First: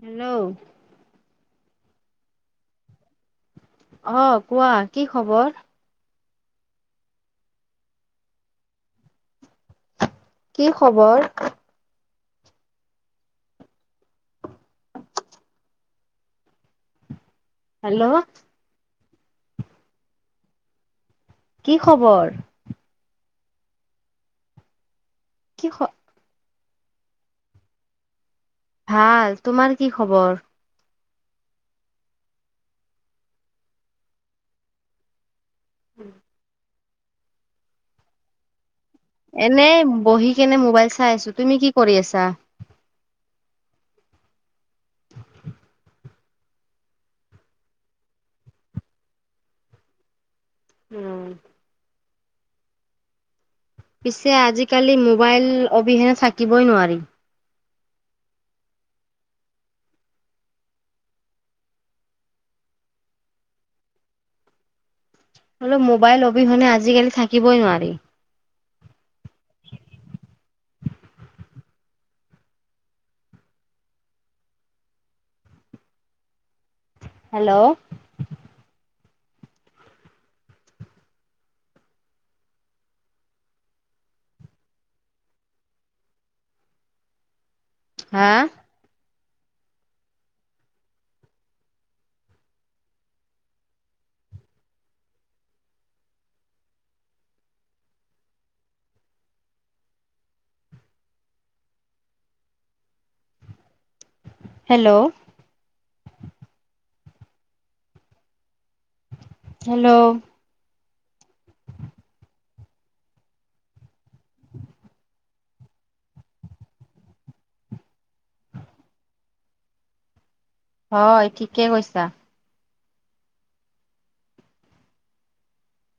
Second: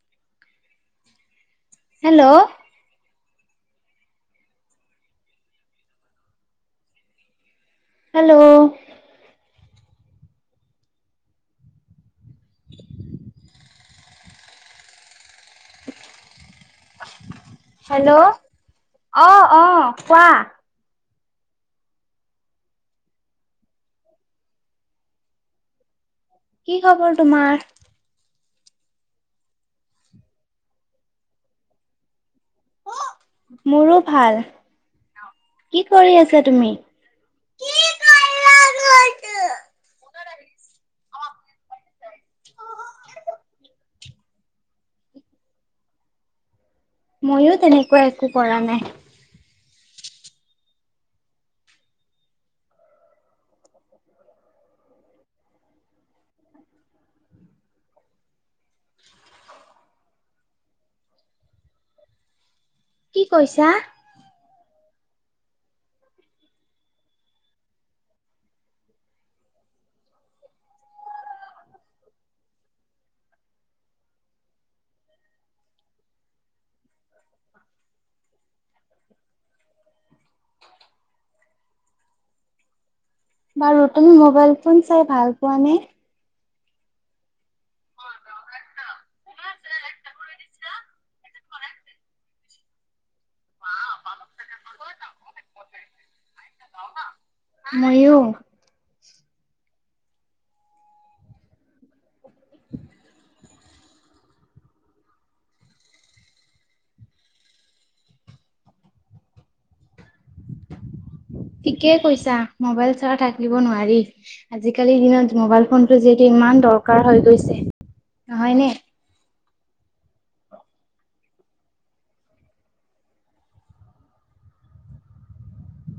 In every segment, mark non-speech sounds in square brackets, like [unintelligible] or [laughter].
Hello. Hello আহ কোৱা কি খবৰ? হেল্ল' কি খবৰ হেল্ল' অ অ কোৱা? কি খবৰ কি শ কি খবৰ তোমাৰ ভাল তোমাৰ কি খবৰ? মোৰো ভাল। কি কৰি আছা তুমি? এনে বহি কেনে মোবাইল চাই আছো তুমি কি কৰি আছা? মইয়ো তেনেকুৱা একো কৰা নাই। উম পিছে আজিকালি মোবাইল অবিহেনে থাকিবই নোৱাৰি। কি কৈছা? হলে মোবাইল অবিহনে আজিকালি থাকিবই নোৱাৰি [inaudible] হেল্ল' বাৰু তুমি মোবাইল ফোন চাই ভাল পোৱা নে হা ময়ুৰ হেল্ল' হেল্ল' ঠিকেই কৈছা মবাইল চাল থাকদিব নোৱাৰি। আজিকালিৰ দিনত মোবাইল ফোনটো যিহেতু ইমান দৰকাৰ হৈ গৈছে নহয় নে? হয় ঠিকে কৈছা।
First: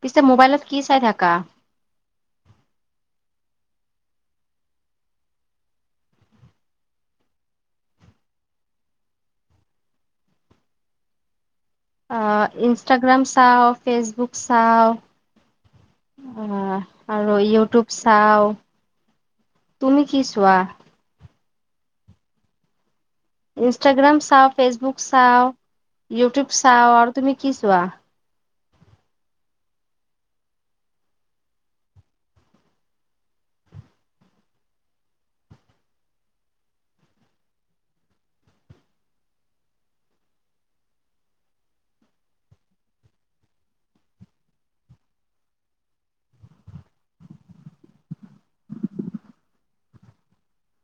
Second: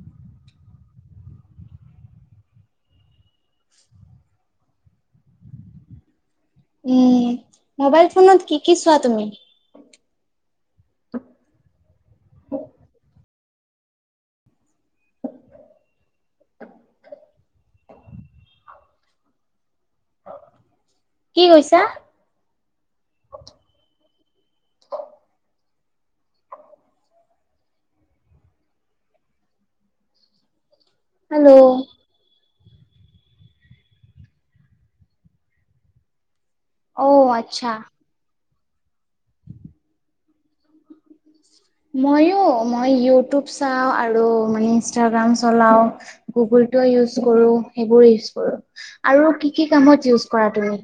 পিছে মোবাইলত কি চাই থাকা? উম মোবাইল ফোনত কি কি চোৱা তুমি? ইনষ্টাগ্ৰাম চাওঁ ফেচবুক চাওঁ অ আৰু ইউটিউব চাও তুমি কি চোৱা? কি কৈছা ইনষ্টাগ্ৰাম চাওঁ ফেচবুক চাওঁ। ইউটিউব চাও আৰু তুমি কি চোৱা। হেল্ল'। অ আতচ্ছা। মইো মই ইউটিউব চাওঁ আৰু মানে ইনষ্টাগ্ৰাম চলাওঁ গুগল। কৰো সেইবোৰ কৰো আৰু কি কি কামত ইজ কৰা তুমি।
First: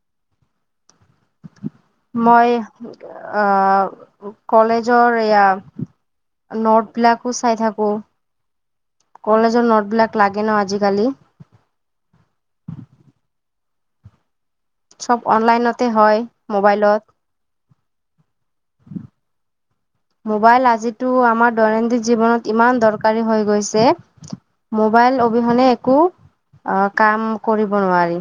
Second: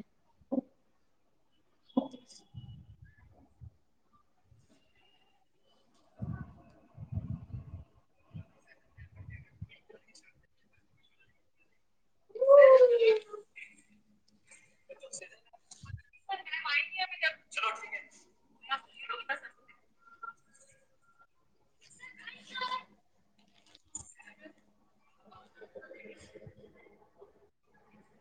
মই অহ কলেজৰ এয়াই। নটবিলাকো চাই থাকো। কলেজৰ নোটবলাক লাগে ন আজিকালি। চব অনলাইনতে হয় মোবাইলত। [unintelligible] মোবাইল আজিটো আমাৰ দৈনন্দিন জীৱনত ইমান দৰকাৰী হৈ গৈছে মোবাইল। অবিহনে একো অ কাম কৰিব নোৱাৰি।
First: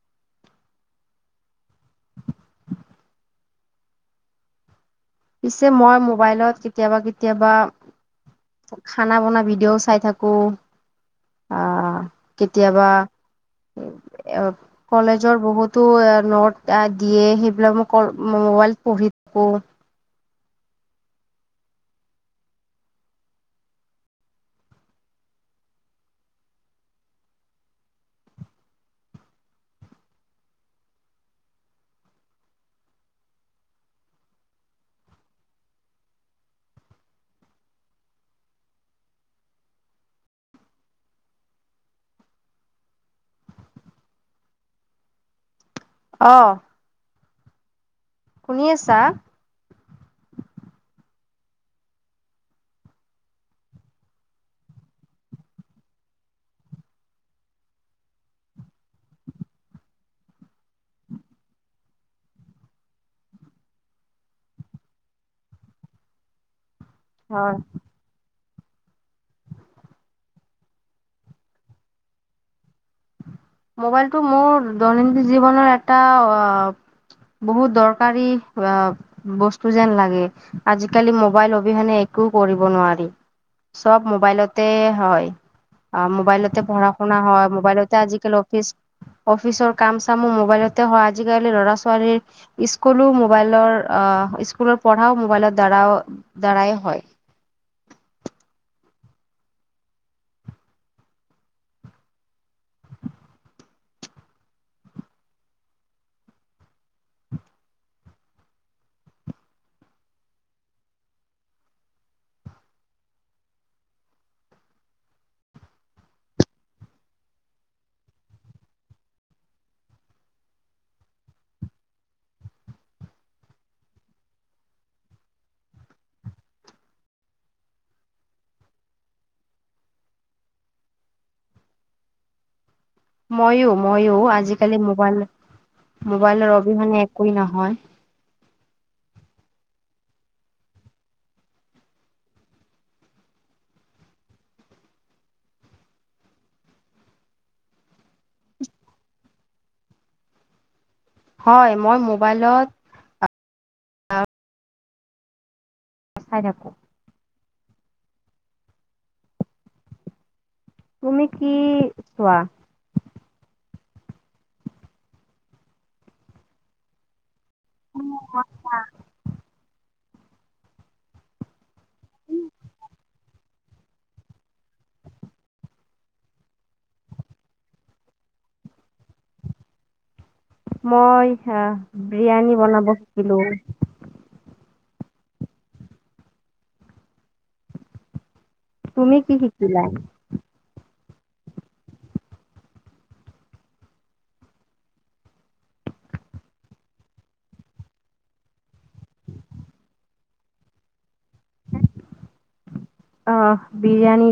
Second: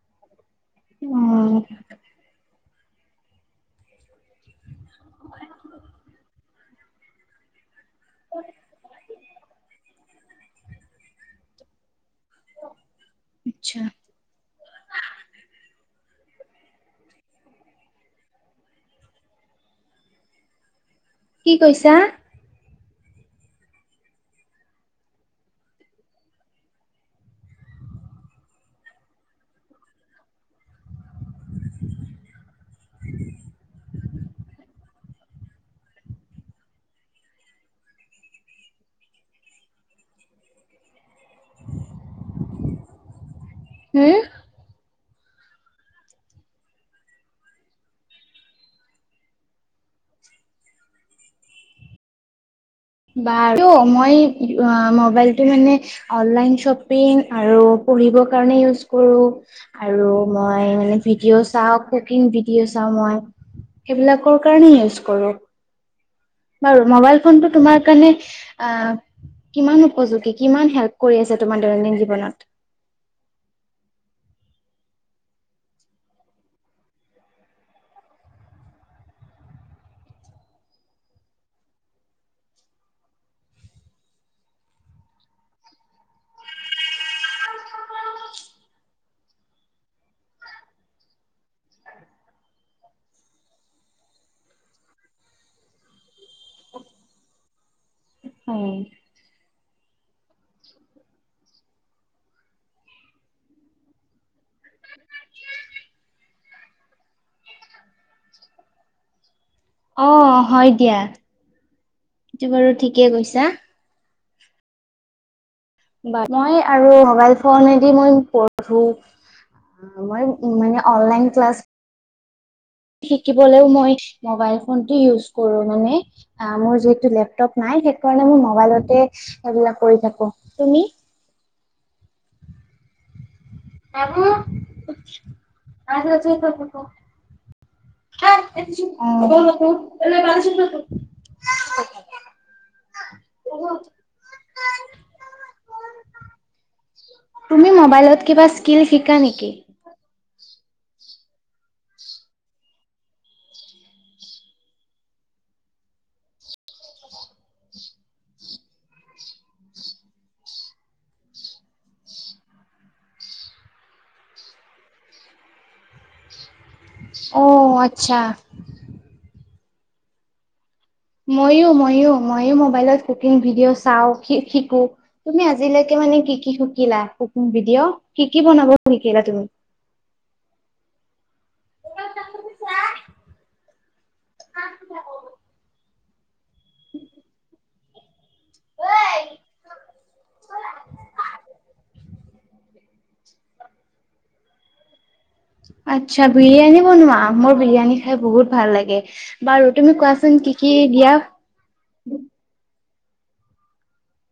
অ। পিছে মই মোবাইলত কেতিয়াবা কেতিয়াবা। খানা বনা ভিডিঅ'ও চাই থাকো, আহ। কেতিয়াবা আচ্ছা এ কলেজৰ বহুতো। নটা দিয়ে সেইবিলাক মই মোবাইল পঢ়ি থাকো। কি কৈছা। হম। অহ? শুনি আছা? বা মই মোবাইলটো মানে অনলাইন শ্বপিং আৰু। পঢ়িবৰ কাৰণে ইউজ কৰোঁ আৰু মই মানে ভিডিঅ' চাওঁ, কুকিং ভিডিঅ' চাওঁ। হেবিলা'কৰ কাৰনে ইওচ কৰো। বাৰু মোবাইল ফোনতটো হয়। তোমাৰ কাৰণে। আহ কিমান উপযোগী কিমান হেল্প কৰি আছে তোমাৰ দৈনন্দিন জীৱনত। মোবাইলটো মোৰ দৈনন্দিন জীৱনৰ এটা অ। বহুত দৰকাৰী অ বস্তু যেন লাগে আজিকালি মোবাইল অবিহনে। একো কৰিব নোৱাৰি চব মোবাইলতে হয়। অ মোবাইলতে পঢ়া শুনা হয় মোবাইলতে আজিকালি অফিচ। অফিচৰ কাম চামো মোবাইলতে হয়, আজিকালি লৰা ছোৱালীৰ স্কুলো মোবাইলৰ অ। অ স্কুলৰ পঢ়াও মোবাইলৰ দ্বাৰাও দ্বাৰাই হয়। [unintelligible] উম। অ হয় দিয়া, এইটো বাৰু ঠিকে কৈছা। বা মই আৰু মোবাইল ফনেদি মই পঢ়ো। মই মানে অনলাইন ক্লাছ। শিকিবলেও মই মোবাইল ফোনটো ইউজ কৰো মানে, অ মোৰ যিহেতু লেপটপ নাই। সেইকাৰণে মবাইলতে সেইবিলাক কৰি থাকো। তুমি? মইও মইও। আজিকালি মোবাইল মোবাইলৰ অবিহনে একোৱে নহয়। অ। বহত। তুমি মোবাইলত কিবা স্কীলচ শিকা নেকি? হয় মই মোবাইলত। চাই থাকো। তুমি কি চোৱা? অ আচ্ছা। মইও মইও মইও মবাইলত কুকিং ভিডিঅ' চাওঁ, শিকো। তুমি আজিলেকে। মানে কি কি শিকিলা কোকিং ভিডিঅ', কি কি বনাব শিকিলা তুমি? মই আ বিৰিয়ানী বনাব শিকিলোঁ। [inaudible] তুমি কি শিকিলা? আচ্ছা বিৰিয়ানী বনোৱাা মোৰ বিৰিয়ানী খাই বহুত ভাল লাগে। বাৰু তুমি কোৱাচোন কি কি দিয়া? অহ বিৰিয়াণি।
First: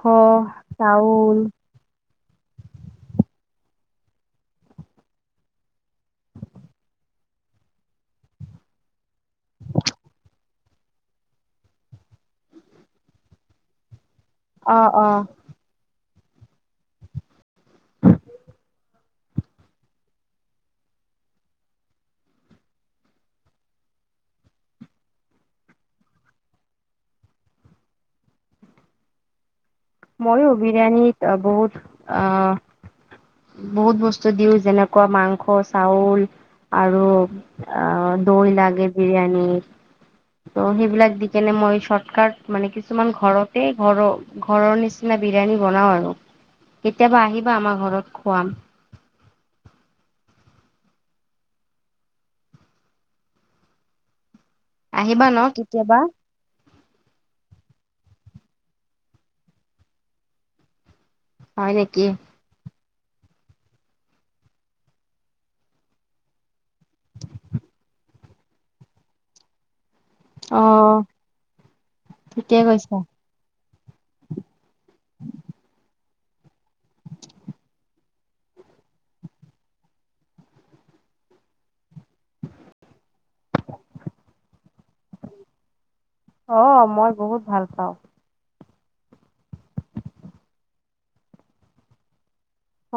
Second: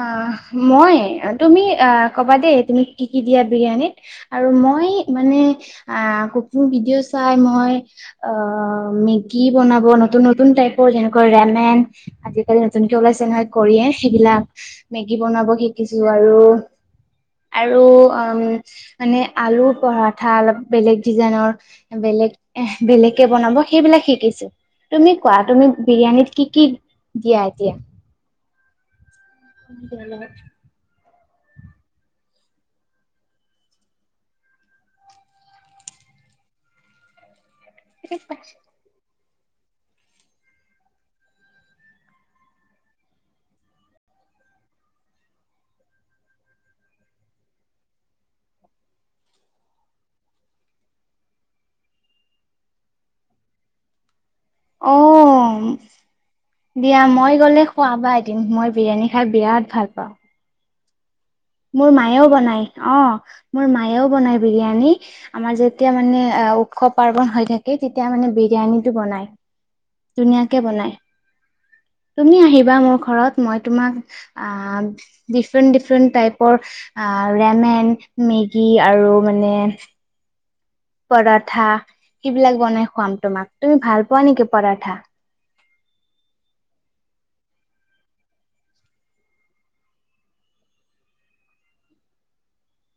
আহ, মই তুমি আহ ক'বা দেই তুমি কি কি দিয়া বিৰিয়ানীত আৰু মই মানে আ কুকিং ভিডিঅ' চাই মই, অ মেগি বনাব নতুন নতুন টাইপৰ যেনেকৈ ৰেমেন আজি কালি নতুনকে ওলাইছে নহয়। কৰিয়ে সেইবিলাক অ অ মেগী বনাব শিকিছো আৰু। আৰু উম মানে আলু পৰঠা অলপ বেলেগ ডিজাইনৰ বে বেলেগ এ বেলেগকে বনাব সেইবিলাক শিকিছো। তুমি কোৱা, তুমি বিৰিয়ানীত কি কি দিয়া এতিয়া? মইো বিৰিয়ানীত বহুত অ বহুত বস্তু দিওঁ যেনেকুৱা মাংস, চাউল আৰু অ দৈ লাগে বিৰিয়ানিত। ত সেইবিলাক দি কেনে মই চৰ্টকাট মানে কিছুমান ঘৰতে ঘৰ ঘৰৰ নিচিনা বিৰিয়ানী বনাও আৰু, কেতিয়াবা আহিবা আমাৰ ঘৰত খুৱাম। [unintelligible] আহিবা ন অ', কেতিয়াবা? দিয়া মই গলে খোৱাবা এদিম। মই বিৰিয়ানী খাই বিৰাট ভাল পাওঁ। হয় মোৰ নেকি মায়েও বনায়। অ মোৰ মায়েও বনাই বিৰিয়ানী, আমাৰ যেতিয়া মানে উৎসৱ পাৰ্বন হৈ থাকে তেতিয়া মানে বিৰিয়ানীটো বনাই। অ ধুনীয়াকে বনাই। তুমি ঠিকে আহিবা মোৰ কৈছা ঘৰত মই তোমাক আহ। ডিফৰেণ্ট ডিফৰেণ্ট টাইপৰ আ ৰেংমেন, মেগী আৰু মানে। পৰঠা সেইবিলাক বনাই খুৱাম তোমাক তুমি ভাল পোৱা নেকি পৰঠা? অ মই বহুত ভাল পাওঁ।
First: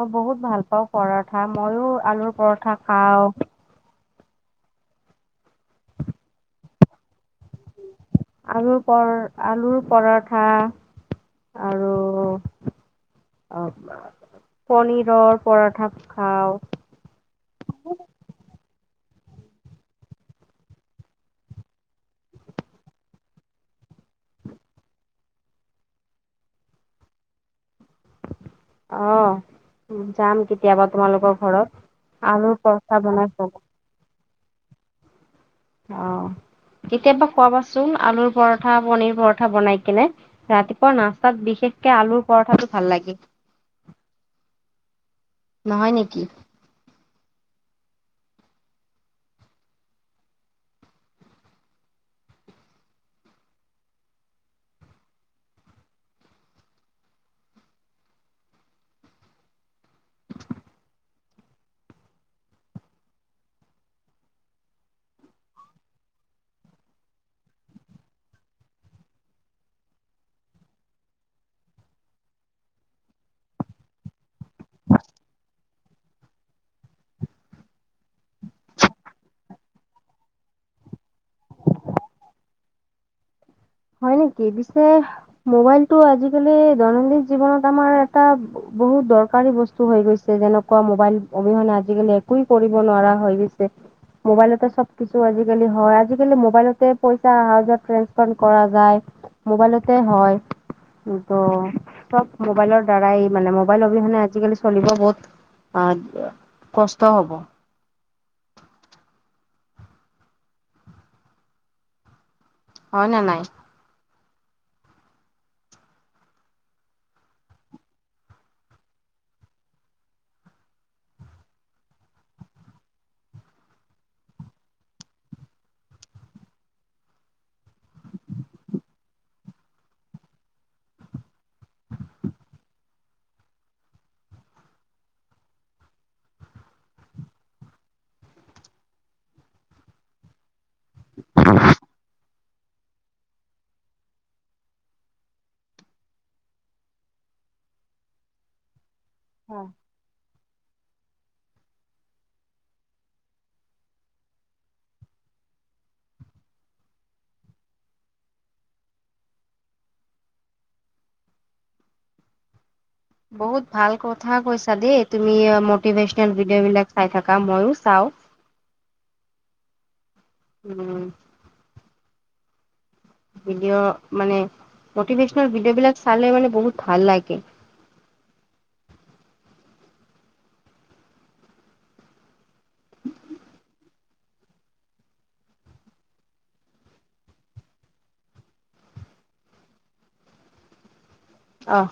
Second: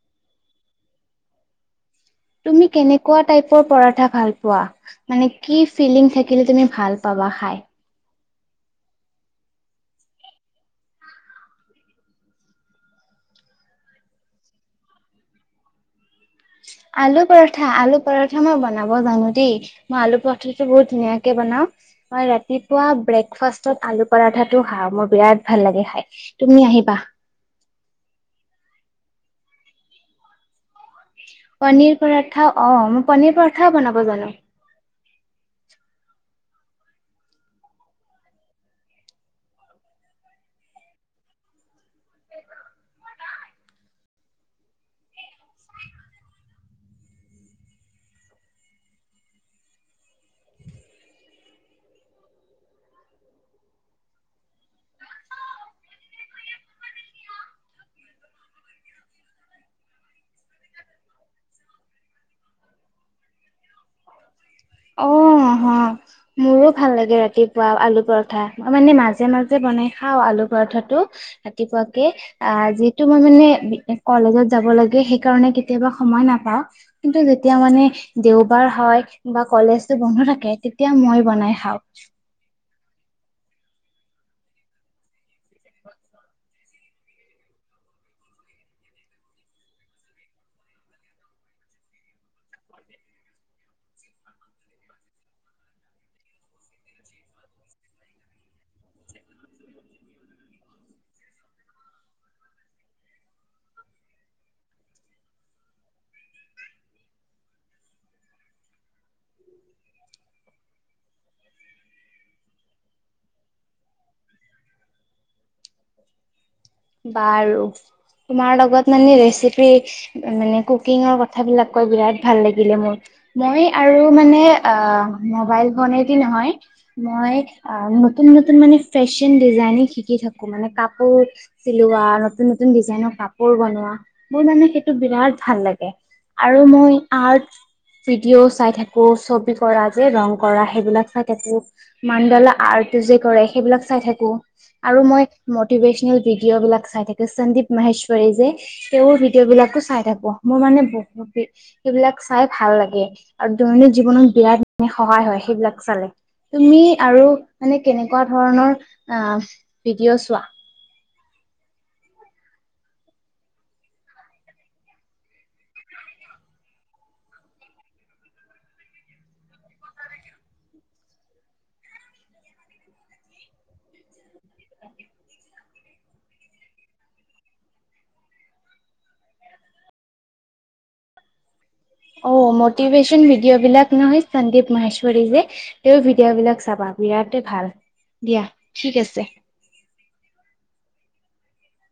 মই বহুত ভাল পাওঁ পৰঠা মইও। তুমি কেনেকুৱা টাইপৰ পৰঠা ভাল হোৱা। মানে কি ফিলিং থাকিলে তুমি ভাল পাবা খাই? আলুৰ পৰ আলুৰ পৰঠা আৰু [unintelligible] অ পনীৰৰ পৰঠা খাওঁ আলু পৰঠা আলু পৰঠা মই বনাব জানো। দেই মই আলু পৰঠাটো বহুত ধুনীয়াকে বনাও। মই ৰাতিপুৱা ব্ৰেকফাষ্টত আলু পাৰাঠ। ঠাটো খা মোৰ বিৰাট ভাল লাগে খাই। তুমি আহিবা। অ যাম কেতি কেতিয়াবা তোমালোকৰ ঘৰত পনীৰ পৰঠা আলুৰ অ', মই পৰঠা বনাই পনীৰ খুৱাবা। পৰঠাও বনাব জানো। অহ কেতিয়াবা খুৱাবাচোন আলুৰ পৰঠা পনিৰ পৰঠা বনাই কিনে ৰাতিপুৱা নাস্তাত বিশেষ কে আলুৰ পৰঠাতটো ভাল লাগে। [inaudible] নহয় নেকি? [unintelligible] অহ, মোৰো ভাল লাগে ৰাতিপুৱা আলু পৰঠা, মানে মাজে মাজে ব মানে খাও আলু পৰথাটো ৰাতিপুৱাকে আ যিটো মানে কলেজ যাব লগে লগে সেইকাৰণে কেতিয়াবা সমান নাপাওঁ। কিন্তু যেতিয়া মানে দেওবাৰ হয় বা। কলেজটো বন্ধ থাকে তেতিয়া মই বনাই খাও। হয় নেকি, পিছে মোবাইলটো আজিকালি দৈনন্দিন জীৱনত আমাৰ এটা বহুত দৰকাৰী বস্তু হৈ গৈছে। যেনেকুৱা মোবাইল অবিহনে আজিকালি একোৱেই কৰিব নোৱাৰা হৈ গৈছে। মোবাইলতে চব কিছু আজিকালি হয়, আজিকালি মোবাইলতে পইচা অহা যোৱা ট্ৰেনস্ফাৰ কৰা যায় মোবাইলতে হয়। ত' চব মোবাইলৰ দ্বাৰাই মানে মোবাইল অবিহনে আজিকালি চলিব বহুত। অহ কষ্ট হব। [inaudible] হয় ন নাই? বাৰু তোমাৰ লগত মানে ৰেচিপি মানে কুকিঙৰ কথাবিলাক কৈ বিৰাট ভাল লাগিলে মোৰ। ময়ে আৰু মানে আহ মোবাইল ফোনে দি নহয়। মই আ নতুন নতুন মানে ফেশ্বন ডিজাইনিং শিকি থাকো মানে কাপোৰ চিলোৱা, নতুন নতুন ডিজাইনৰ কাপোৰ বনোৱা, মোৰ মানে সেইটো বিৰাট ভাল লাগে। আৰু মই আৰ্ট ভিডিঅ' চাই থাকো, ছবি কৰা যে ৰং কৰা সেইবিলাক ত দেখো, মাণ্ডালা আৰ কি যে কৰে সেইবিলাক চাই থাকো আৰু মই মিভেচনেল ভিডিঅ' বিলাক চাই থাকে সন্দীপ মাহেশ্বৰী যে তেওঁৰ ভিডিঅ' হয় বিলাকো চাই থাকো মোৰ মানে বহু বাপৰে সেইবিলাক চাই ভাল লাগে আৰু দৈনন্দিন জীৱনত বিৰাট মানে সহায় হয় সেইবিলাক চালে। তুমি আৰু মানে কেনেকুৱা ধৰণৰ আহ ভিডিঅ' চোৱা? বহুত ভাল কথা কৈছা দেই। তুমি অ মতিভেচনাল ভিডিঅ' বিলাক চাই থাকা, মইয়ো চাওঁ। [inaudible] উম। ভডিঅ' মানে মটিভেচনেল ভিডিঅ' বিলাক চালে মানে বহুত ভাল লাগে। [unintelligible] অ মটিভেচন ভিডিঅ বিলাক নহয় সন্দীপ মহেশ্বৰী যে, তেওঁ ভিডিঅ' বিলাক চাবা। বিৰাটেই ভাল দিয়া ঠিক আছে। অহ।